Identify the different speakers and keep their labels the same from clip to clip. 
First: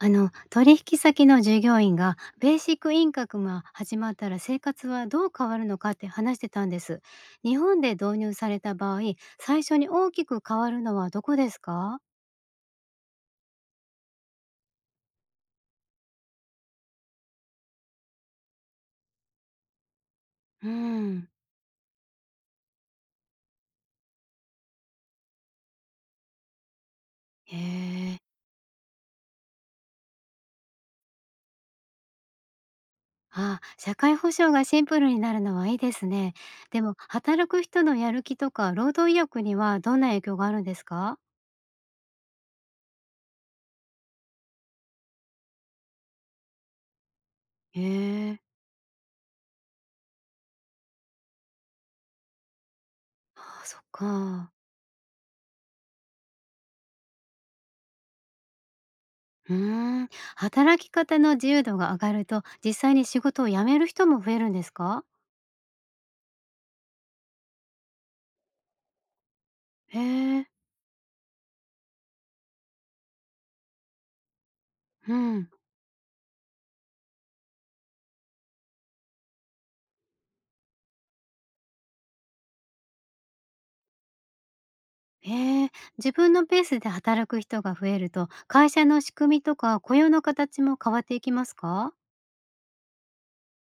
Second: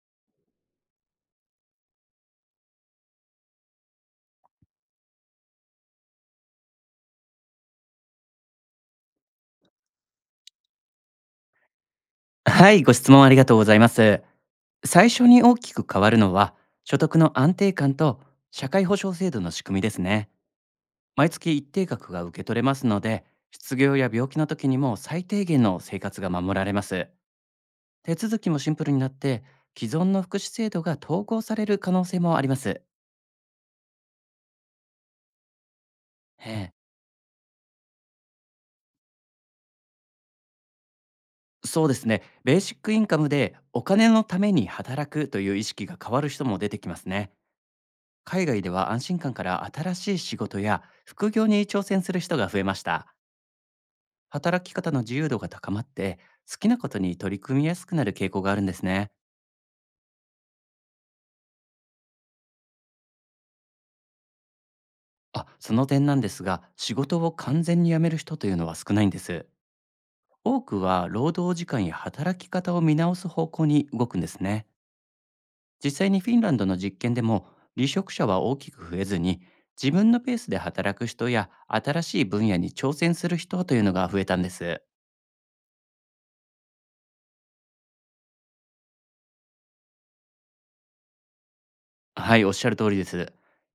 Speaker 1: あの、取引先の従業員がベーシックインカムが始まったら生活はどう変わるのかって話してたんです。日本で導入された場合、最初に大きく変わるのはどこですか？
Speaker 2: はい、ご質問ありがとうございます。最初に大きく変わるのは、所得の安定感と社会保障制度の仕組みですね。
Speaker 1: うん。
Speaker 2: 毎月一定額が受け取れますので、失業や病気の時にも最低限の生活が守られます。
Speaker 1: へ
Speaker 2: 手
Speaker 1: え。
Speaker 2: 続きもシンプルになって、既存の福祉制度が統合される可能性もあります。
Speaker 1: あ、社会保障がシンプルになるのはいいですね。
Speaker 2: ええ、
Speaker 1: でも、働く人のやる気とか労働意欲にはどんな影響があるんですか？
Speaker 2: そうですね。ベーシックインカムでお金のために働くという意識が変わる人も出てきますね。
Speaker 1: へえ。
Speaker 2: 海外では安心感から新しい仕事や副業に挑戦する人が増えました。
Speaker 1: あ、そっか。
Speaker 2: 働き方の自由度が高まって、好きなことに取り組みやすくなる傾向があるんですね。
Speaker 1: うーん、働き方の自由度が上がると、実際に仕事を辞める人も増えるんですか？
Speaker 2: あ、その点なんですが、仕事を完全に辞める人というのは少ないんです。
Speaker 1: へえ、
Speaker 2: 多くは労働時間や働き方を見直す方向に動くんですね。
Speaker 1: うん。
Speaker 2: 実際にフィンランドの実験でも、離職者は大きく増えずに、自分のペースで働く人や新しい分野に挑戦する人というのが増えたんです。
Speaker 1: へえ、自分のペースで働く人が増えると、会社の仕組みとか雇用の形も変わっていきますか？
Speaker 2: はい、おっしゃる通りです。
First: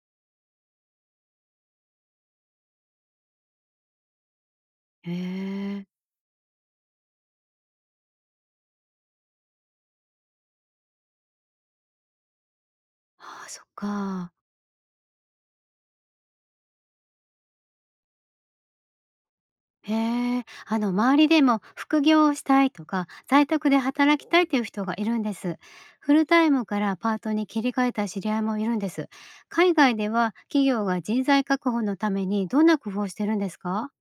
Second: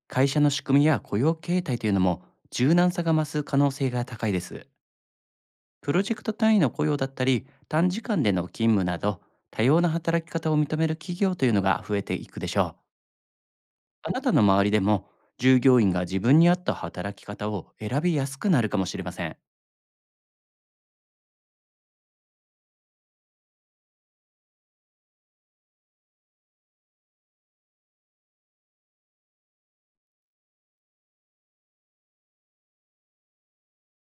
Speaker 2: 会社の仕組みや雇用形態というのも、柔軟さが増す可能性が高いです。
Speaker 1: へえ。
Speaker 2: プロジェクト単位の雇用だったり、短時間での勤務など、多様な働き方を認める企業というのが増えていくでしょう。
Speaker 1: ああ、そっ
Speaker 2: あなた
Speaker 1: か。
Speaker 2: の周りでも、従業員が自分に合った働き方を選びやすくなるかもしれません。
Speaker 1: へえ、あの、周りでも副業をしたいとか、在宅で働きたいという人がいるんです。フルタイムからパートに切り替えた知り合いもいるんです。海外では企業が人材確保のためにどんな工夫をしてるんですか？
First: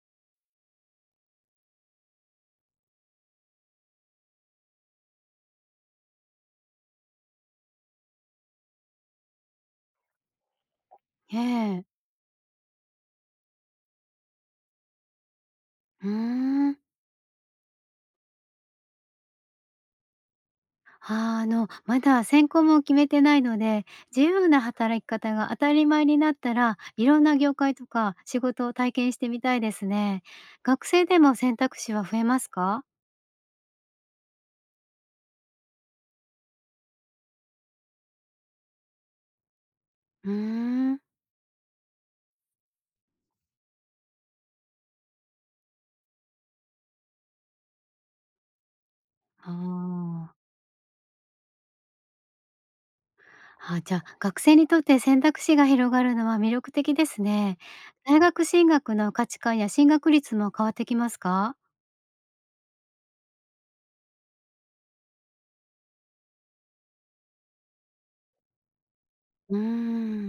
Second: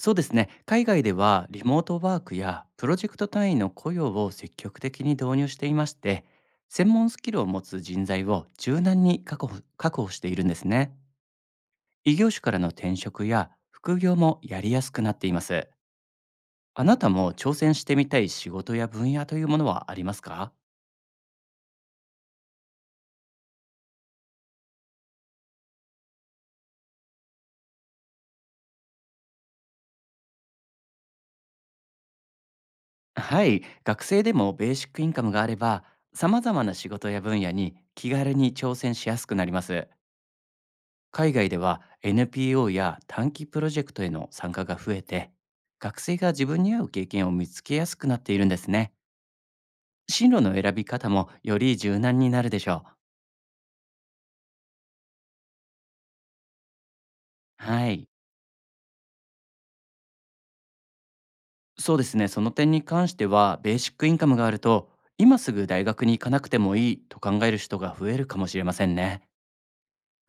Speaker 2: そうですね。海外ではリモートワークやプロジェクト単位の雇用を積極的に導入していまして、専門スキルを持つ人材を柔軟に確保しているんですね。
Speaker 1: ええ。
Speaker 2: 異業種からの転職や副業もやりやすくなっています。
Speaker 1: うーん。
Speaker 2: あなたも挑戦してみたい仕事や分野というものはありますか？
Speaker 1: まだ専攻も決めてないので、自由な働き方が当たり前になったら、いろんな業界とか仕事を体験してみたいですね。学生でも選択肢は増えますか？
Speaker 2: はい、学生でもベーシックインカムがあれば、様々な仕事や分野に気軽に挑戦しやすくなります。
Speaker 1: うーん。
Speaker 2: 海外では NPO や短期プロジェクトへの参加が増えて、学生が自分に合う経験を見つけやすくなっているんですね。進
Speaker 1: あ
Speaker 2: 路の選び方もより柔軟になるでしょう。
Speaker 1: あ、あ、じゃ、学生にとって選択肢が広がるのは魅力的ですね。
Speaker 2: はい、
Speaker 1: 大学進学の価値観や進学率も変わってきますか？
Speaker 2: そうですね。その点に関してはベーシックインカムがあると、今すぐ大学に行かなくてもいいと考える人が増えるかもしれませんね。
Speaker 1: うー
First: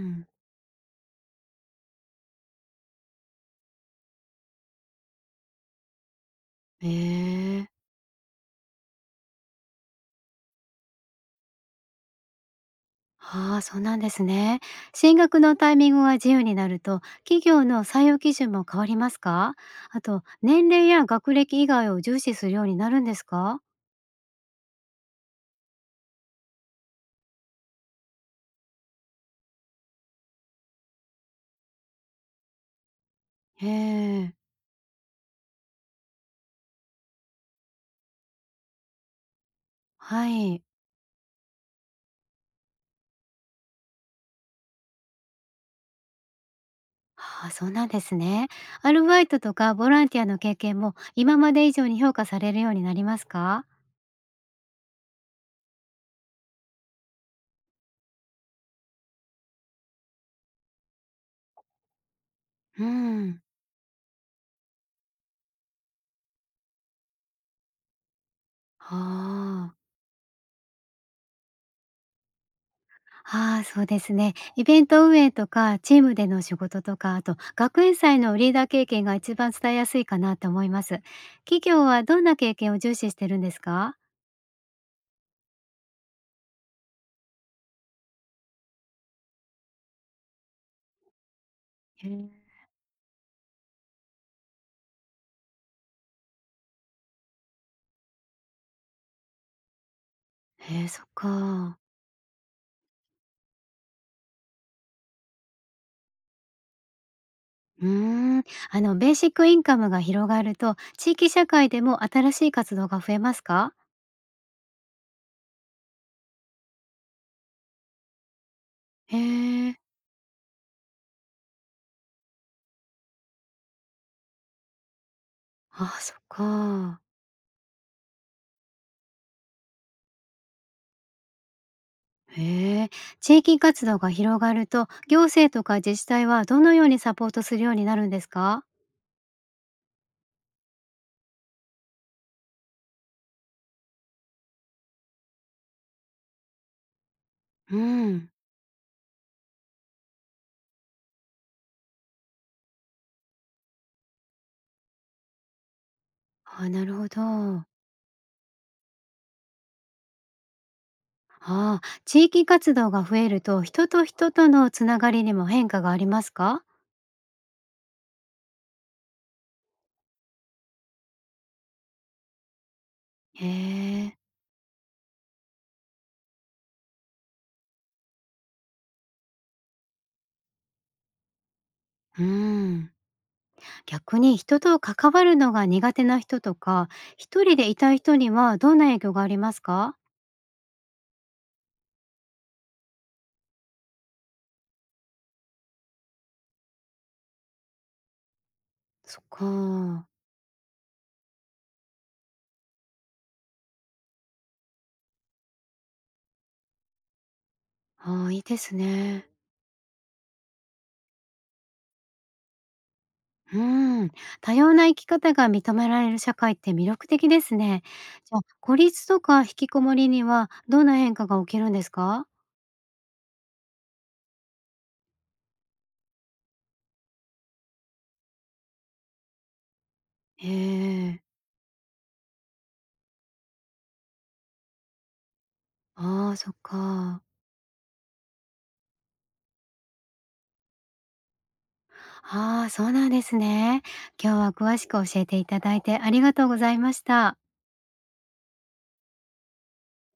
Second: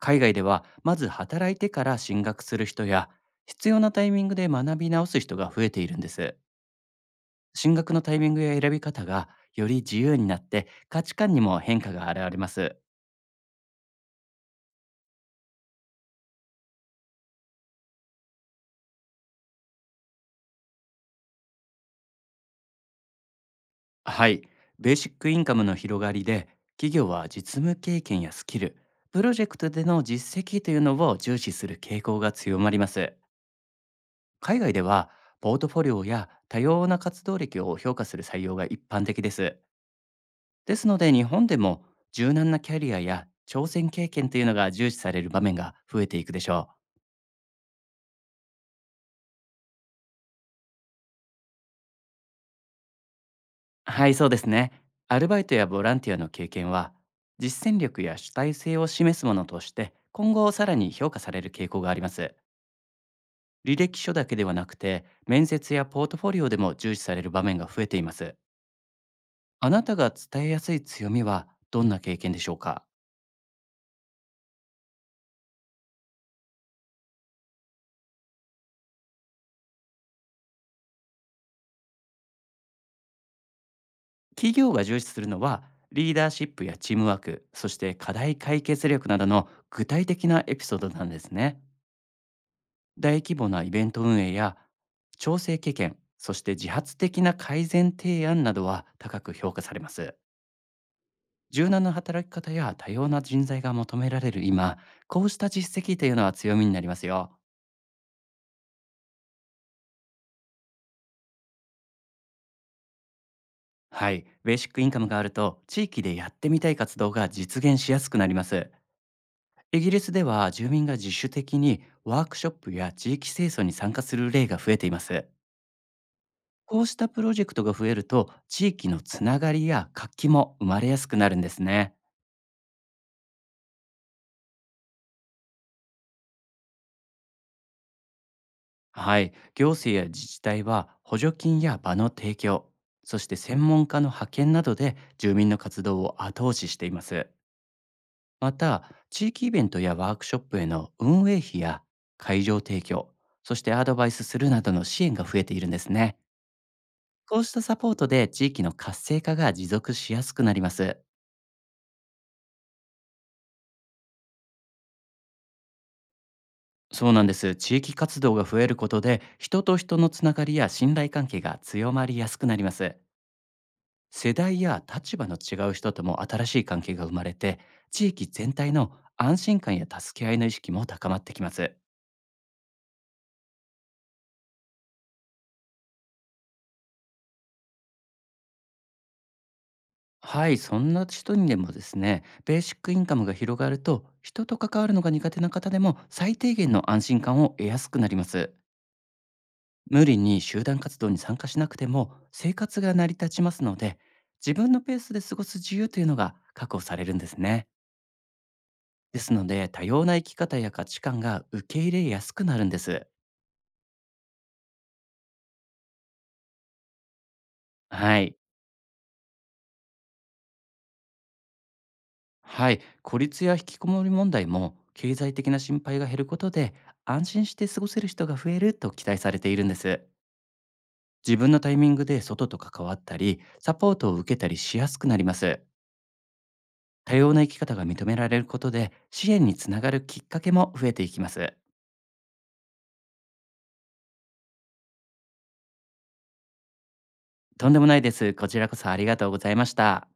Speaker 2: 海外ではまず働いてから進学する人や、必要なタイミングで学び直す人が増えているんです。
Speaker 1: ええ。
Speaker 2: 進学のタイミングや選び方が、より自由になって価値観にも変化が現れます。
Speaker 1: ああ、そうなんですね。進学のタイミングが自由になると、企業の採用基準も変わりますか？あと、年齢や学歴以外を重視するようになるんですか？
Speaker 2: はい。ベーシックインカムの広がりで、企業は実務経験やスキル、プロジェクトでの実績というのを重視する傾向が強まります。
Speaker 1: へえ、
Speaker 2: 海外では、ポートフォリオや多様な活動歴を評価する採用が一般的です。
Speaker 1: はい。
Speaker 2: ですので日本でも、柔軟なキャリアや挑戦経験というのが重視される場面が増えていくでしょう。
Speaker 1: ああ、そうなんですね。アルバイトとかボランティアの経験も今まで以上に評価されるようになりますか？
Speaker 2: はい、そうですね。アルバイトやボランティアの経験は、実践力や主体性を示すものとして、今後さらに評価される傾向があります。
Speaker 1: うん。
Speaker 2: 履歴書だけではなくて、面接やポートフォリオでも重視される場面が増えています。あ
Speaker 1: ああ。
Speaker 2: なたが伝えやすい強みはどんな経験でしょうか？
Speaker 1: ああ、そうですね。イベント運営とかチームでの仕事とか、あと学園祭のリーダー経験が一番伝えやすいかなと思います。企業はどんな経験を重視してるんですか？
Speaker 2: 企業が重視するのは、リーダーシップやチームワーク、そして課題解決力などの具体的なエピソードなんですね。
Speaker 1: へえ。
Speaker 2: 大規模なイベント運営や調整経験、そして自発的な改善提案などは高く評価されます。
Speaker 1: へえ、そっ
Speaker 2: 柔軟
Speaker 1: か。
Speaker 2: な働き方や多様な人材が求められる今、こうした実績というのは強みになりますよ。
Speaker 1: うーん。あの、ベーシックインカムが広がると、地域社会でも新しい活動が増えますか？
Speaker 2: はい、ベーシックインカムがあると地域でやってみたい活動が実現しやすくなります。
Speaker 1: へえ。
Speaker 2: イギリスでは住民が自主的にワークショップや地域清掃に参加する例が増えています。
Speaker 1: ああ、そっ
Speaker 2: こうし
Speaker 1: か。
Speaker 2: たプロジェクトが増えると、地域のつながりや活気も生まれやすくなるんですね。
Speaker 1: へえ。地域活動が広がると、行政とか自治体はどのようにサポートするようになるんですか？
Speaker 2: はい、行政や自治体は補助金や場の提供、そして専門家の派遣などで住民の活動を後押ししています。
Speaker 1: うん。
Speaker 2: また、地域イベントやワークショップへの運営費や会場提供、そしてアドバイスするなどの支援が増えているんですね。
Speaker 1: ああ、なるほ
Speaker 2: こうした
Speaker 1: ど。
Speaker 2: サポートで地域の活性化が持続しやすくなります。
Speaker 1: ああ、地域活動が増えると、人と人とのつながりにも変化がありますか？
Speaker 2: そうなんです。地域活動が増えることで、人と人のつながりや信頼関係が強まりやすくなります。
Speaker 1: へえ。
Speaker 2: 世代や立場の違う人とも新しい関係が生まれて、地域全体の安心感や助け合いの意識も高まってきます。
Speaker 1: うん。逆に人と関わるのが苦手な人とか、一人でいたい人にはどんな影響がありますか？
Speaker 2: はい、そんな人にでもですね、ベーシックインカムが広がると人と関わるのが苦手な方でも最低限の安心感を得やすくなります。
Speaker 1: そっ
Speaker 2: 無
Speaker 1: か。
Speaker 2: 理に集団活動に参加しなくても生活が成り立ちますので、自分のペースで過ごす自由というのが確保されるんですね。
Speaker 1: ああ、いいです
Speaker 2: で
Speaker 1: ね。
Speaker 2: すので多様な生き方や価値観が受け入れやすくなるんです。
Speaker 1: うーん、多様な生き方が認められる社会って魅力的ですね。
Speaker 2: は
Speaker 1: じ
Speaker 2: い。
Speaker 1: ゃあ、孤立とか引きこもりにはどんな変化が起きるんですか？
Speaker 2: はい、孤立や引きこもり問題も経済的な心配が減ることで、安心して過ごせる人が増えると期待されているんです。
Speaker 1: へえ。
Speaker 2: 自分のタイミングで外と関わったり、サポートを受けたりしやすくなります。
Speaker 1: ああ、そっ
Speaker 2: 多
Speaker 1: か。
Speaker 2: 様な生き方が認められることで支援につながるきっかけも増えていきます。
Speaker 1: ああ、そうなんですね。今日は詳しく教えていただいてありがとうございました。
Speaker 2: とんでもないです。こちらこそありがとうございました。